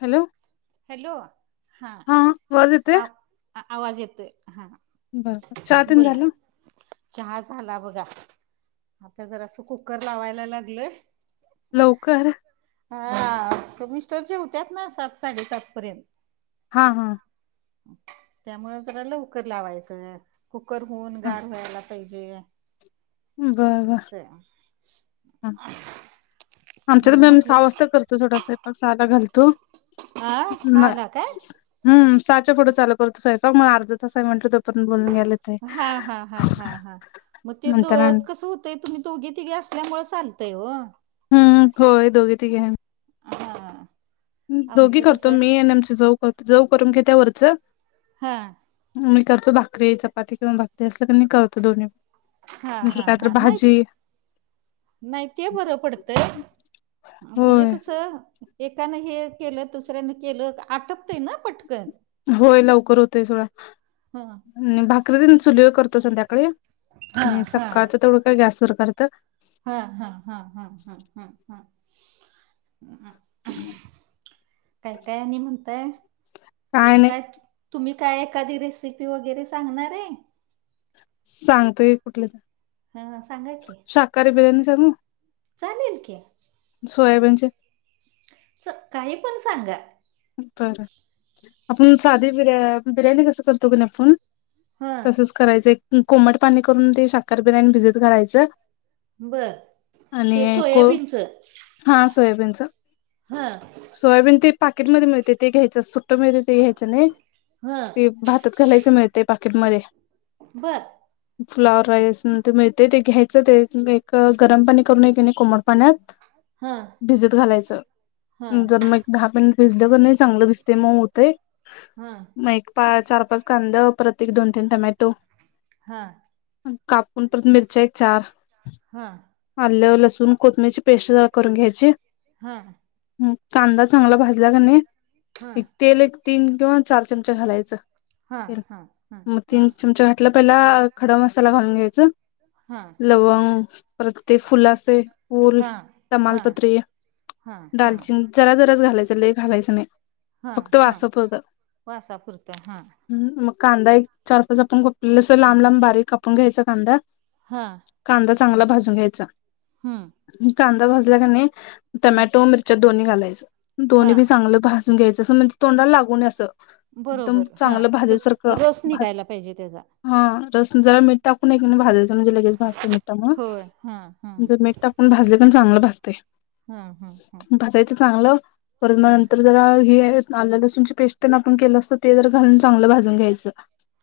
Hello hello हा आवाज येतोय आ आवाज येतोय हा बरं चहा अन् ते बोला झालं? चहा झाला बघा आता जरासं कुकर लावायला लागलोय लवकर हा तर मिस्टर जेवत्यात ना सात साडेसात पर्यंत हा हा त्यामुळे जरा लवकर लावायचं कुकर होऊन हा गार व्हायला पाहिजे बर बर असं हे आमच्या तर [unintelligible] सहा वाजता करतो छोटा सयपाक सहाला घालतो हा नाय सहाला काय हम् सहाच्या पुढं चालू करतो स्वयपाक मग अर्धा तास आहे म्हटल तो पर्यंत बोलून घ्यायलेत हा हा हा हा म ते दो म्हणताना कसं हो ते तुम्ही दोघी तिघे असल्यामुळे चालतय व हम्म होय दोघी तिघी [inaudible] [inaudible] दोघी आमचं करतो कसं मी आणि आमचे जाऊ करतो जाऊ करून घेत्या वरचं हा मी करतो भाकरी चपाती किंवा भाकरी असलं तर मी करतो दोन्ही हा नंतर हा काय तर हा नाहीत भाजी नाही ते बरं पडतंय म्हणजे होय कसं एकानं हे केलं दुसऱ्यानं केलं आटपतंय ना पटकन होय लवकर होतय [unintelligible] हां आणि भाकरी न चुलीवर करतो संध्याकाळी आणि हां सकाळचं तेवढं काय गॅस वर करत्यात हा हा हा हा हा हम हम [unintelligible] काय काय आणि म्हणताय काय? तुम्ही काय एकादी रेसिपी वगैरे सांगणार आहे? सांगतोय कुठली हा हा सांगा की शाकाहारी बिर्याणी चालेल की सोयाबीनचे स काही पण सांगा बरं आपण साधी बिर्या बिर्याणी कसं करतो की नई आपुन हां तसच करायचं एक कोमट पाणी करून ते शाखार बिर्याणी भिजत घालायचं बर ते आणि को सोयाबीनचं हा सोयाबीनच हा सोयाबीन ते पाकिटमध्ये मिळतंय ते घ्यायच सुट्ट मिळते ते घ्यायचं नाही हां ते भातात घालायच मिळतंय पाकीट मध्ये बर फ्लॉवर राईस अन् मिळते ते घ्यायचं ते एक गरम पाणी करून कि नाही कोमट पाण्यात हां भिजत घालायचं [unintelligible] हां दहा [unintelligible] भिजलं का नाही चांगलं भिजते मऊ होतय हां मग एक पा चार पाच कांद परत एक दोन तीन टमॅटो हा कापून परत मिरच्या एक चार हां आलं लसूण कोथमीरची पेस्ट जरा करून घ्यायची हां कांदा चांगला भाजला का नाही हां एक तेल एक तीन किंवा चार चमचे घालायचं हां हां हां मग हां. तीन चमचे घातलं पहिला खडा मसाला घालून घ्यायच घ्यायचा. हां लवंग प्रत्येक फुल अस फूल हां हां तमालपत्री हां हां दालचिंण जरा जराच घालायचं लई घालायचं नाही हां फक्त हां. वासा पुरतं वासापुरतं वासापुरतं. हां ह मग कांदा एक चार पाच आपण [unintelligible] अस लांब लांब बारीक कापून घ्यायचा कांदा हां कांदा चांगला भाजून घ्यायचा हम्म कांदा भाजला का नाही हम्म टमॅटो मिर च्या दोन्ही घालायचं दोन्ही हां. बी चांगलं भाजून घ्याययच असं म्हणजे तोंडाला लागू नये असं एकदम बरोबर हां चांगलं भाज्या तेच सारखं रस भा. निघायला पाहिजे त्याचा. हा रस जरा मीठ टाकून हाय की भाजायचं, म्हणजे लगेच भाजतं होय हां हां मीठामुळे जर मीठ टाक पण भाजलं पण चांगलं भाजतय, हां हां हां. भाजायचं चांगलं. पर हां नंतर जरा हे आलं लसूणची पेस्ट ना आपण केल असतं ते जर. घालून चांगलं भाजून घ्यायचं,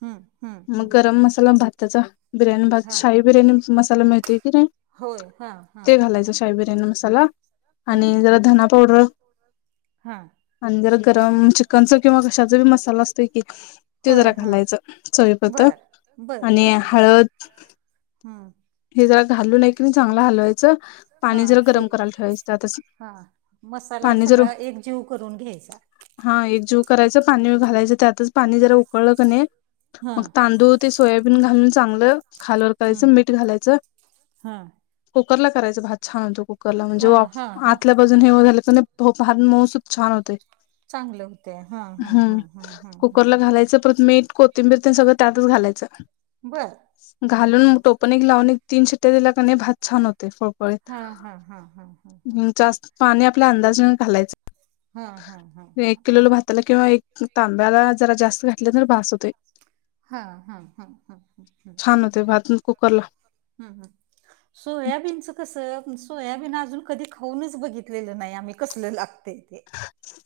हम्म हम्म मग हम्म गरम मसाला भाताचा. बिर्याणी भात, हां शाही बिर्याणी मसाला मिळतोय कि नाही? होय हां हां ते घालायचं शाही बिर्याणी मसाला आणि जरा धना पावडर. हा. आण जरा गरम चिक कणच किंवा कशाचा बी मसाला असतोय कि ते होय जरा हा घालायचं चविपुरतं. बर आणि हळद. हं हे जरा घालू आहे की नाही चांगल हलवायचं, हा पाणी जरा ए गरम करायला ठेवायचं त्यातच. हा मसाला पाणी जर सगळा एकजीव करून घ्यायचा. हा एक जीव करायच पाणी घालायचं त्यातच पाणी जरा उकळलं क नाही हा मग तांदूळ. ते सोयाबीन घालून चांगलं खालवर करायचं, हम्म मीठ घालायचं. हा कुकर ला करायच भात छान होतो कुकरला म्हणजे हा वाफ हा हा आतल्या बाजून हे झालं तर तो भात मऊसूत छान होतय. चांगलं होते हा हा हम्म हा हा हा हा कुकरला घालायचं परत मीठ को तिंबीर ते सगळ त्यातच घालायचं. बरं. घालून टोपणी एक लावून एक तीन शिट्ट्या दिल्या का नाही भात छान होते फडफ हा हा हा, हा हा हा हा. जास्त पाणी आपल्या अंदाजनें घालायचं. हम्म हम्म हम्म, हम्म हम्म. त्याला किंवा एक तांब्याला जरा जास्त घातले तर बास होतंय. हा हा हा हम्म हम्म, हम्म छान होते भात कुकरला हम्म हम्म. सोयाबीनचं कस, सोयाबीन अजून कधी खाऊनच बघितलेलं नाही आम्ही कसलं लागतय ते.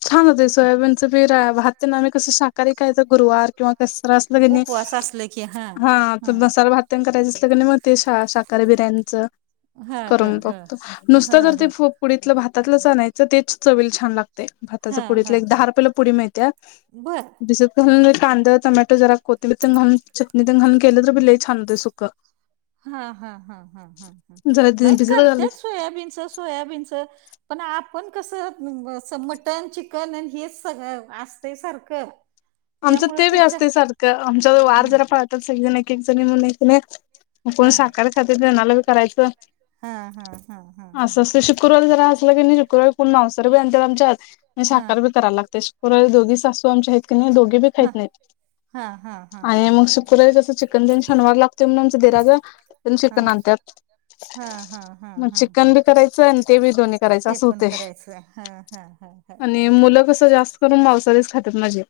छान होते सोयाबीनच बीर भात तेन आम्ही कस शाकाहारी खायचो, गुरवार किंवा कस तर अस असल का कसं नई, उपवास असलं की हा तू मसाले भात. तेन करायचं असलं क नाही मग ते शाकाहारी बिर्याणीच. हा करून हा बघतो, नुसतं हा जर ते हा हा पुडीतलं भातातलंच आणायचं तेच चवील छान लागत. तय भाताच्या हा हा पुडीतला एक हा दहा रु पेला पुडी मिळतीया, बर डिसप. घा कांदा टमॅटो जरा कोथिबीन ते न घालून चटणीत घालून केलं तर बिलेई छान होते सुकं. हा हा हा, ह ह ह जरा नाही भिजत कर घाल त्याच सोयाबीनचं सोयाबीनचं. पण आपण कसं, असं मटण चिकन हेच सगळ असतय सारखं. आमचं त्यामुळे ते बी त्याच्या असते सारखं आमचा वार हम्म जरा पळतात एकजण एक एक जणी म्हणून एकने. कोण हा. शाकाहारी खातेत त्यांनाला बी करायचं. हा हा हा हा हा असं अस हा शुक्रवारी जरा असलं की शुक्रवारी पुन्हा मांसाहारी बी आणत्यात आमच्यात हा. साखकार बी कराय लागते दोघी सासू आमच्या आहेत की नाही दोघे बी खहीत हा नाहीत. हा हा हा आणि हा मग हा. शुक्रवारी जसं चिकन देऊन शनवार लागतो म्हणून आमच देराजा हा चिकन आणतात. हा हा हा मग हा चिकन हा. बी करायचं आणि ते बी दोन्ही करायच ते असं पण होते. करायचं हा हा हा हा आणि हा हा. मुलं कस जास्त करून मवसाारीच खातात माझे.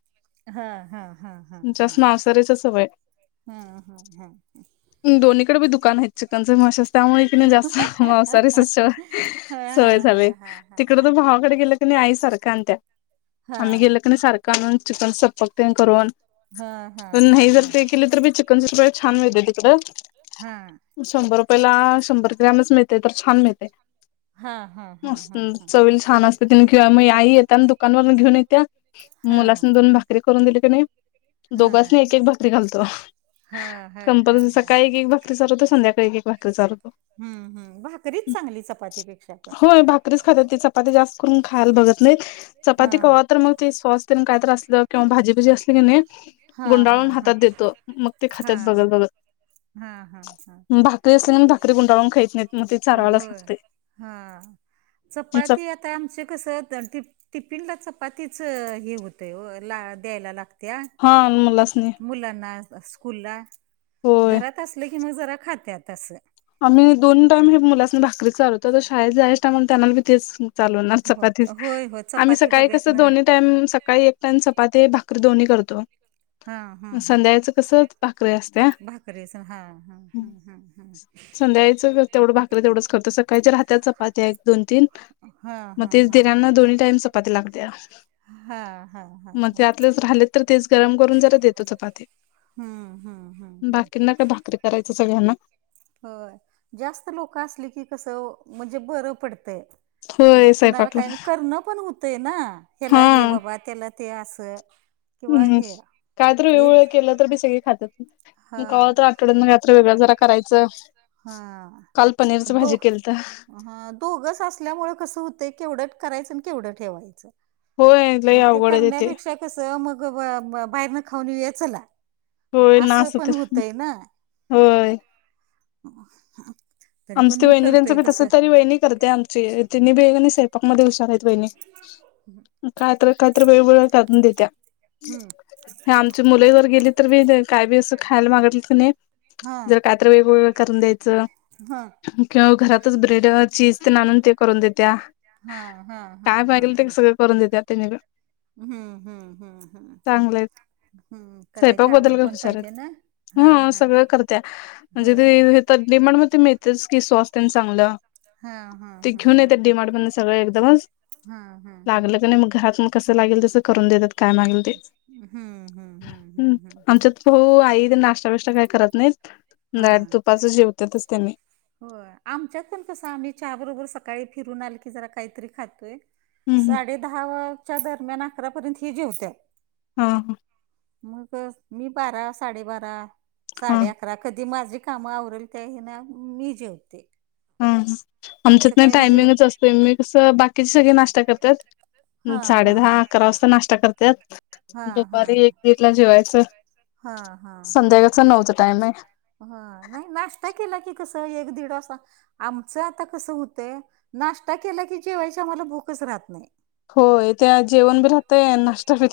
हा हा हा. हा हा जास्त मांसाहारीच आहेत सगळे. हा हा, हा ह. दोन्हीकडे बी दुकान आहेत चिकनच माशच त्यामुळे कि नाही जास्त मांसाहारीच अस सवय हा सवय, हा हा हा तिकड हा. तू भावाकडे गेलं की क आई सारख्या आणत्या हा. आम्ही गेल क सारखं आणून चिकन सपक तेन करून हा हा प हा नाही जर हा. ते केले तर बी चिकनचे सिक्टीफाय छान मिळतंय तिकडं. हा. शंभर रुपयाला शंभर ग्रॅमच मिळते, तर छान मिळते. हा हा हा हा हा. चवल छान असते तिने घेऊ मग आई येत आणि दुकानवरून घेऊन येत्या. हा. मुलासनी दोन भाकरी करून दिली की नाही कणी हा. दोघासनी एक एक भाकरी करून घालतो. करतो. हा हा हा कंपलसरी हा. सकाळी एक एक भाकरी चालवतो संध्याकाळी एक एक भाकरी चालवतो. हम्म हम्म, भाकरीच चांगली चपाती पेक्षा पण करीच खात्यात, चपाती जास्त करून खायला बघत नाही चपाती हा. कवा तर मग ते सॉस तेन काय तर असल किंवा भाजी भाजी असल्या की हा हा गुंडाळून हा हातात देतो मग हा ते हा. खातात बघत बघत. हा हा. हा. हा भाकरी असली क भाकरी गुंडाळून खात नाहीत, मग ते चारवायच होय लागते. हा चपाती आता आमची कस तर ती. टिपिन ला चपातीच हे होतय ओ, ला द्यायला लागत्या. हा अन मुलासनी. मुलांना स्कूलला, होय. घरात असलं कि मग जरा खात्या तसं. आम्ही दोन टाइम हे मुलासून भाकरी चालवतो तर शाळेत जायच्या टाईमाला त्यांनासनी बी तेच मग. चालवणार हो चपातीच होय होय आम्ही चपाती सकाळी डब्यातन कसं दोन्हीत. टाइम सकाळी एक टाइम चपाती भाकरी दोन्ही करतो. करतो. हा मग हा संध्याकाळच कस भाकरी असत्या? रेस हा हा हा, ह हा. संध्यायकळीचं तेवढं भाकर तेवढंच करतोस आणि काहीच राहत्यात चपात्या एक दोन तीन हा हा मग हा हा तेच हा हा तिघांना दोन्ही टाईम चपाती लागते. हा हा हा हा. मग त्यातलेच राहिलेत तर तेच गरम करून जरा देतो चपाती. हम्म हम्म हम्म हम्म. बाकींना काय भाकरी करायचं सगळ्यांना होय जास्त लोक असली की कसं म्हणजे बरं पडतंय. म्हणजे होय कुणाला स्वयंपाकला काय करणं पण होतय ना ह्याला हे हा बाबा त्याला ते असं. किंवा हम्म हे काय तर एक वेगवेगळं केलं तर बी सगळे खातात. हा मग का तर आठवड्यातून मग काय तर वेगळं जरा करायचं. हा. काल पनीरच दो भाजी केलंत. हा दोघच असल्यामुळे कसं होतंय, केवढं करायचं आणि केवढं ठेवायचं? होय लय मग ते अवघड आहे करण्यापेक्षा कसं मग बाहेर ना खाऊन येउया चला. होय ना असं पण तर, होतंय ना होय. [inaudible] पण आमची मी वहिणी करतोय त्यांचं तसं कसं तरी वहिणी करते आमची ति बेग आणि स्वयंपाकमध्ये हुशार आहे. कायतर कायतर वेळवेळ टाकून देत्या. हम्म आमची मुले जर गेली तर मी काय बी असं खायला मागितलं की नाही. हा जर काहीतरी वेगवेगळं करून द्यायचं. हा केव्हा घरातच ब्रेड, चीज ते आणून ते करून देत्या. हा हा हा काय हा. पाहिजेल ते सगळं करून देतात ते वेगळं हा हा हा हा. चांगलं आहे स्वयंपाक बद्दल हुशार आहे ना हा सगळं करत्या म्हणजे होय ते तर डि मार्ट मध्ये मिळतेच की स्वस्त आणि चांगलं. हा हा ते हा घेऊन हा येतात डी हा. मार्ट मधून सगळं ऐकदमचं हा हा हा लागलं का नाही हा. मग घरात म कसं लागेल तसं करून देतात. हम्म. हम्म हम्म हम हम्म हम्म. आमच्यात पोहा आई ते नाश्ता विष्टा काही करत नाहीत. नाय दुपारचं जेवतातच. त्यांनी होयं आमच्यात पण कसं आम्ही चहा बरोबर सकाळी फिरून आलंय की जरा काहीतरी खातोय. हम्म साडे दहाच्या दरम्यान अकरापर्यंत ही जेवत्यात. हां हां. मग मी बारा साडेबारा हा साडे अक अकरा कधी माझी कामं आवरते ना, मी जेवते. हा आमचं आमच्यात ना काय म्हणजे टायमिंगच असते, मी कसं बाकीची सगळी नाश्ता करतात. हा साडे हा दहा हा अकरा वाजता नाश्ता करत्यात, हा हा दुपारी एक हा दीडला जेवायचं. हा हा हा हा संध्याकाळचा नऊचा टाइम आहे. हा नाही नाश्ता केला की कसं एक दीड असंआमचं आता कस होत नाश्ता केला की जेवायची आम्हाला भूकच राहत नाही. होय त्या जेवण बी राहतय आणि नाश्ता बी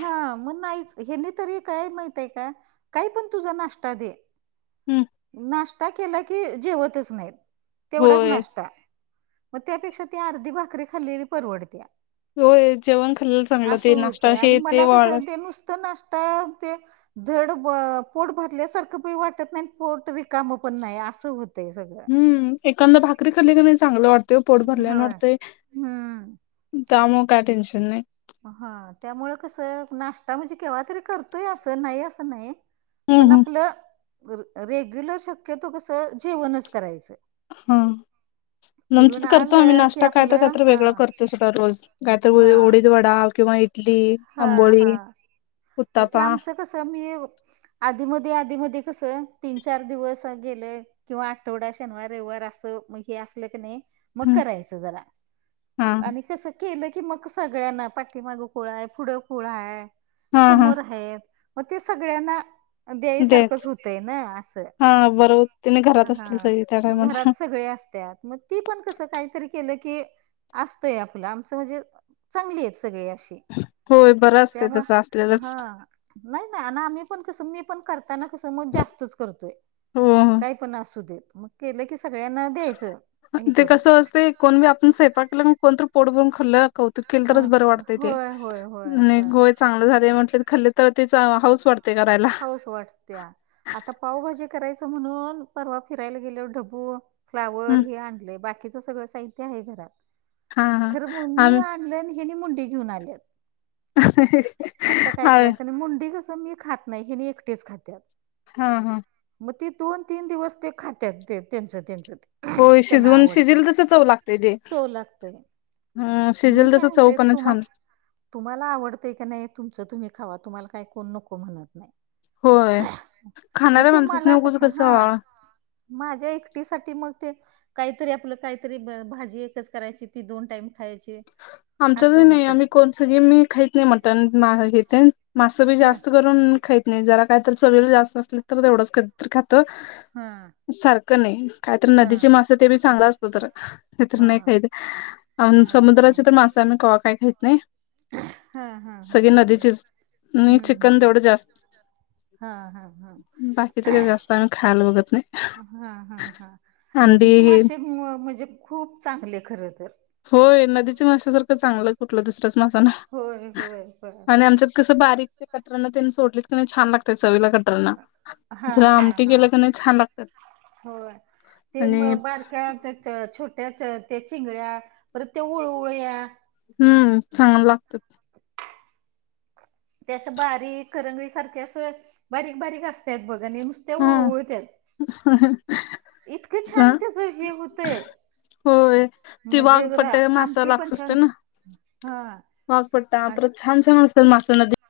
हा मग नाहीच हयांनी तरी काय माहिती आहे का काय पण तुझा नाश्ता दे हम्म नाश्ता केला की जेवतच नाही, तेवढाच होय नाश्ता. मग त्यापेक्षा ती अर्धी भाकरी खाल्लेली परवडत्या. होय जेवण खाल्लेलं चांगलं असं ते होत नाश्ता आणि हे ते मला कस वाळत आहे नुसतं न का ते धड पोट भरल्यासारखं बी वाटत नाही. पोट रिकामं पण नाही असं होतय सगळं. हम्म एखांद भाकरी खाल्लेली बी चांगलं वाटतं पोट भरल्यानं होय वाटतंय. हम्म त्यामुळे काय टेन्शन नाय. हा त्यामुळं कस आहे नाश्ता म्हणजे केव्हा तरी करतोय असं नाही असं नाही. हम्म पण हम्म आपलं रेग्युलर शक्यतो कसं जेवणच करायचं. हा लन्च फिरून करतो आम्ही, आलं की नाश्ता काय तर आपलं काहीतरी हा वेगळं करतो. रोज कायतर हा उडीद वडा किंवा इटली, हा आंबोळी हा मग ते उत्तापा आमचं कसं मी आधी मधी आधी मधी कसं, तीन चार दिवस गेले किंवा आठवडा शनिवार रविवार असो, म हे असलं की नाही. मग हम्म करायचं जरा हा आणि कसं केलं की मग सगळ्यांना पाठीमागे खुलं आहे, पुढं खुलं आहे. हा हा समोर आहेत म ते सगळ्यांना दयायसारखंच तेच होतंय ना असं हा बरोबर तिने हा घरात असतील हा सगळी त्या टायमाला घरात सगळे अस त्यात मग ती पण कसं काहीतरी केलं की असतंय आपलं आमचं म्हणजे चांगली आहेत सगळी अशी. होय बरं असतय त्यामुळ तसं आस हा नाय नाय अन् आम्ही पण कसं मी पण कर त्यानं कस मग जास्तच करतोय हो काही पण असू देत मग केलं की सगळ्यांना द्यायचं हे ते करून कसं असतय कोण बी आपण सयपाक केलं कोणतरी पोट भरून खाल्लं कौतुक केल हा तरच बरं वाटतंय ते होय होय होय नाय होय गो चांगलं झालेय म्हटल तर खालत तर तिचा हाऊस वाटते करायला हाऊस वाटत्या आता पावभाजी करायचं म्हणून परवा फिरायला गेल्यावर ढबू फ्लावर हं हे आणलय बाकीच सगळ साहित्य आहे घरात हा हा खरं [unintelligible] मी आम आणलं नी हेनी मुंडी घेऊन आल्यात आता काय हा करायचं आणि मुंडी कसं मग मी खात नाय हेनी एकटेच खातात हा हा मग ते दोन तीन दिवस ते खात्यात ते त्यांचं त्यांच ते होय [unintelligible] त्यांना शिजवून शिजेल तसं आवडतय चव लागते ते चो लागतय हं मी शिजेल काय तसं चव म्हणते पण तूम्हा छान तुम्हाला आवडतंय की नाय तुमच तुम्ही खावा तुम्हाला काय कोण नको म्हणत नाय होय मग खाणाऱ्या ते माणसासने मला उगच कसं हा माझ्या एकटीसाठी मग ते काहीतरी आपलं काहीतरी भाजी एकच करायची ती दोन टाइम खायची आमच्या असं घरी नाही आम्ही होतंय. कोण सगळे मी खाईत नाही मटन [unintelligible] तेन मास बी हा. जास्त करून खाईत नाही जरा काहीतरी चवीला जास्त असले तर तेवढंच कधीतर खातो हा सारखं नाई कायतरी हा. नदीची मासें ते बी चांगलं असल तरच नाही तर हा नाही खाईत अन हा हा हा. समुद्राची तर मासा आम्ही कवा काय घेत नाही हा हा हा सगळी हा ह नदीचीच [unintelligible] आणि हम्म चिकन हम्म तेवढं जास्त [unintelligible] हा हा हा बाकीचं काय जास्त आम्ही खायला बघत नाय हा हा नदीचे हे मासे म्हणजे खूप चांगले खरं तर होय नदीच्या माशा सारखं चांगलं कुठलं दुसरच मासा नाय होय होय होय आणि होय. आमच्या तसं बारीक ते [unintelligible] तेनं सोडल कनाय छान लागत चवीला कटरना हा जर हा आमटी हा केलकी नाय छान लागतात होय ते आणि म बारक्या [unintelligible] छोट्याच त्या चिंगळ्या परत ते उळवूळ्या हम्म चांगल लागतात तें असं बारीक करंगळी सारखा असं बारीक बारीक असतात बघ आणि नुस ते हा वूळवूळत्यात इतकं छान त्याच हे होतंय होय ती म्हणजे रा- वाघपट्ट्या मासा आमटी [unintelligible] पण असत छान ना हा वाघपट्टा आणि परत छान छान असतात मासे नदे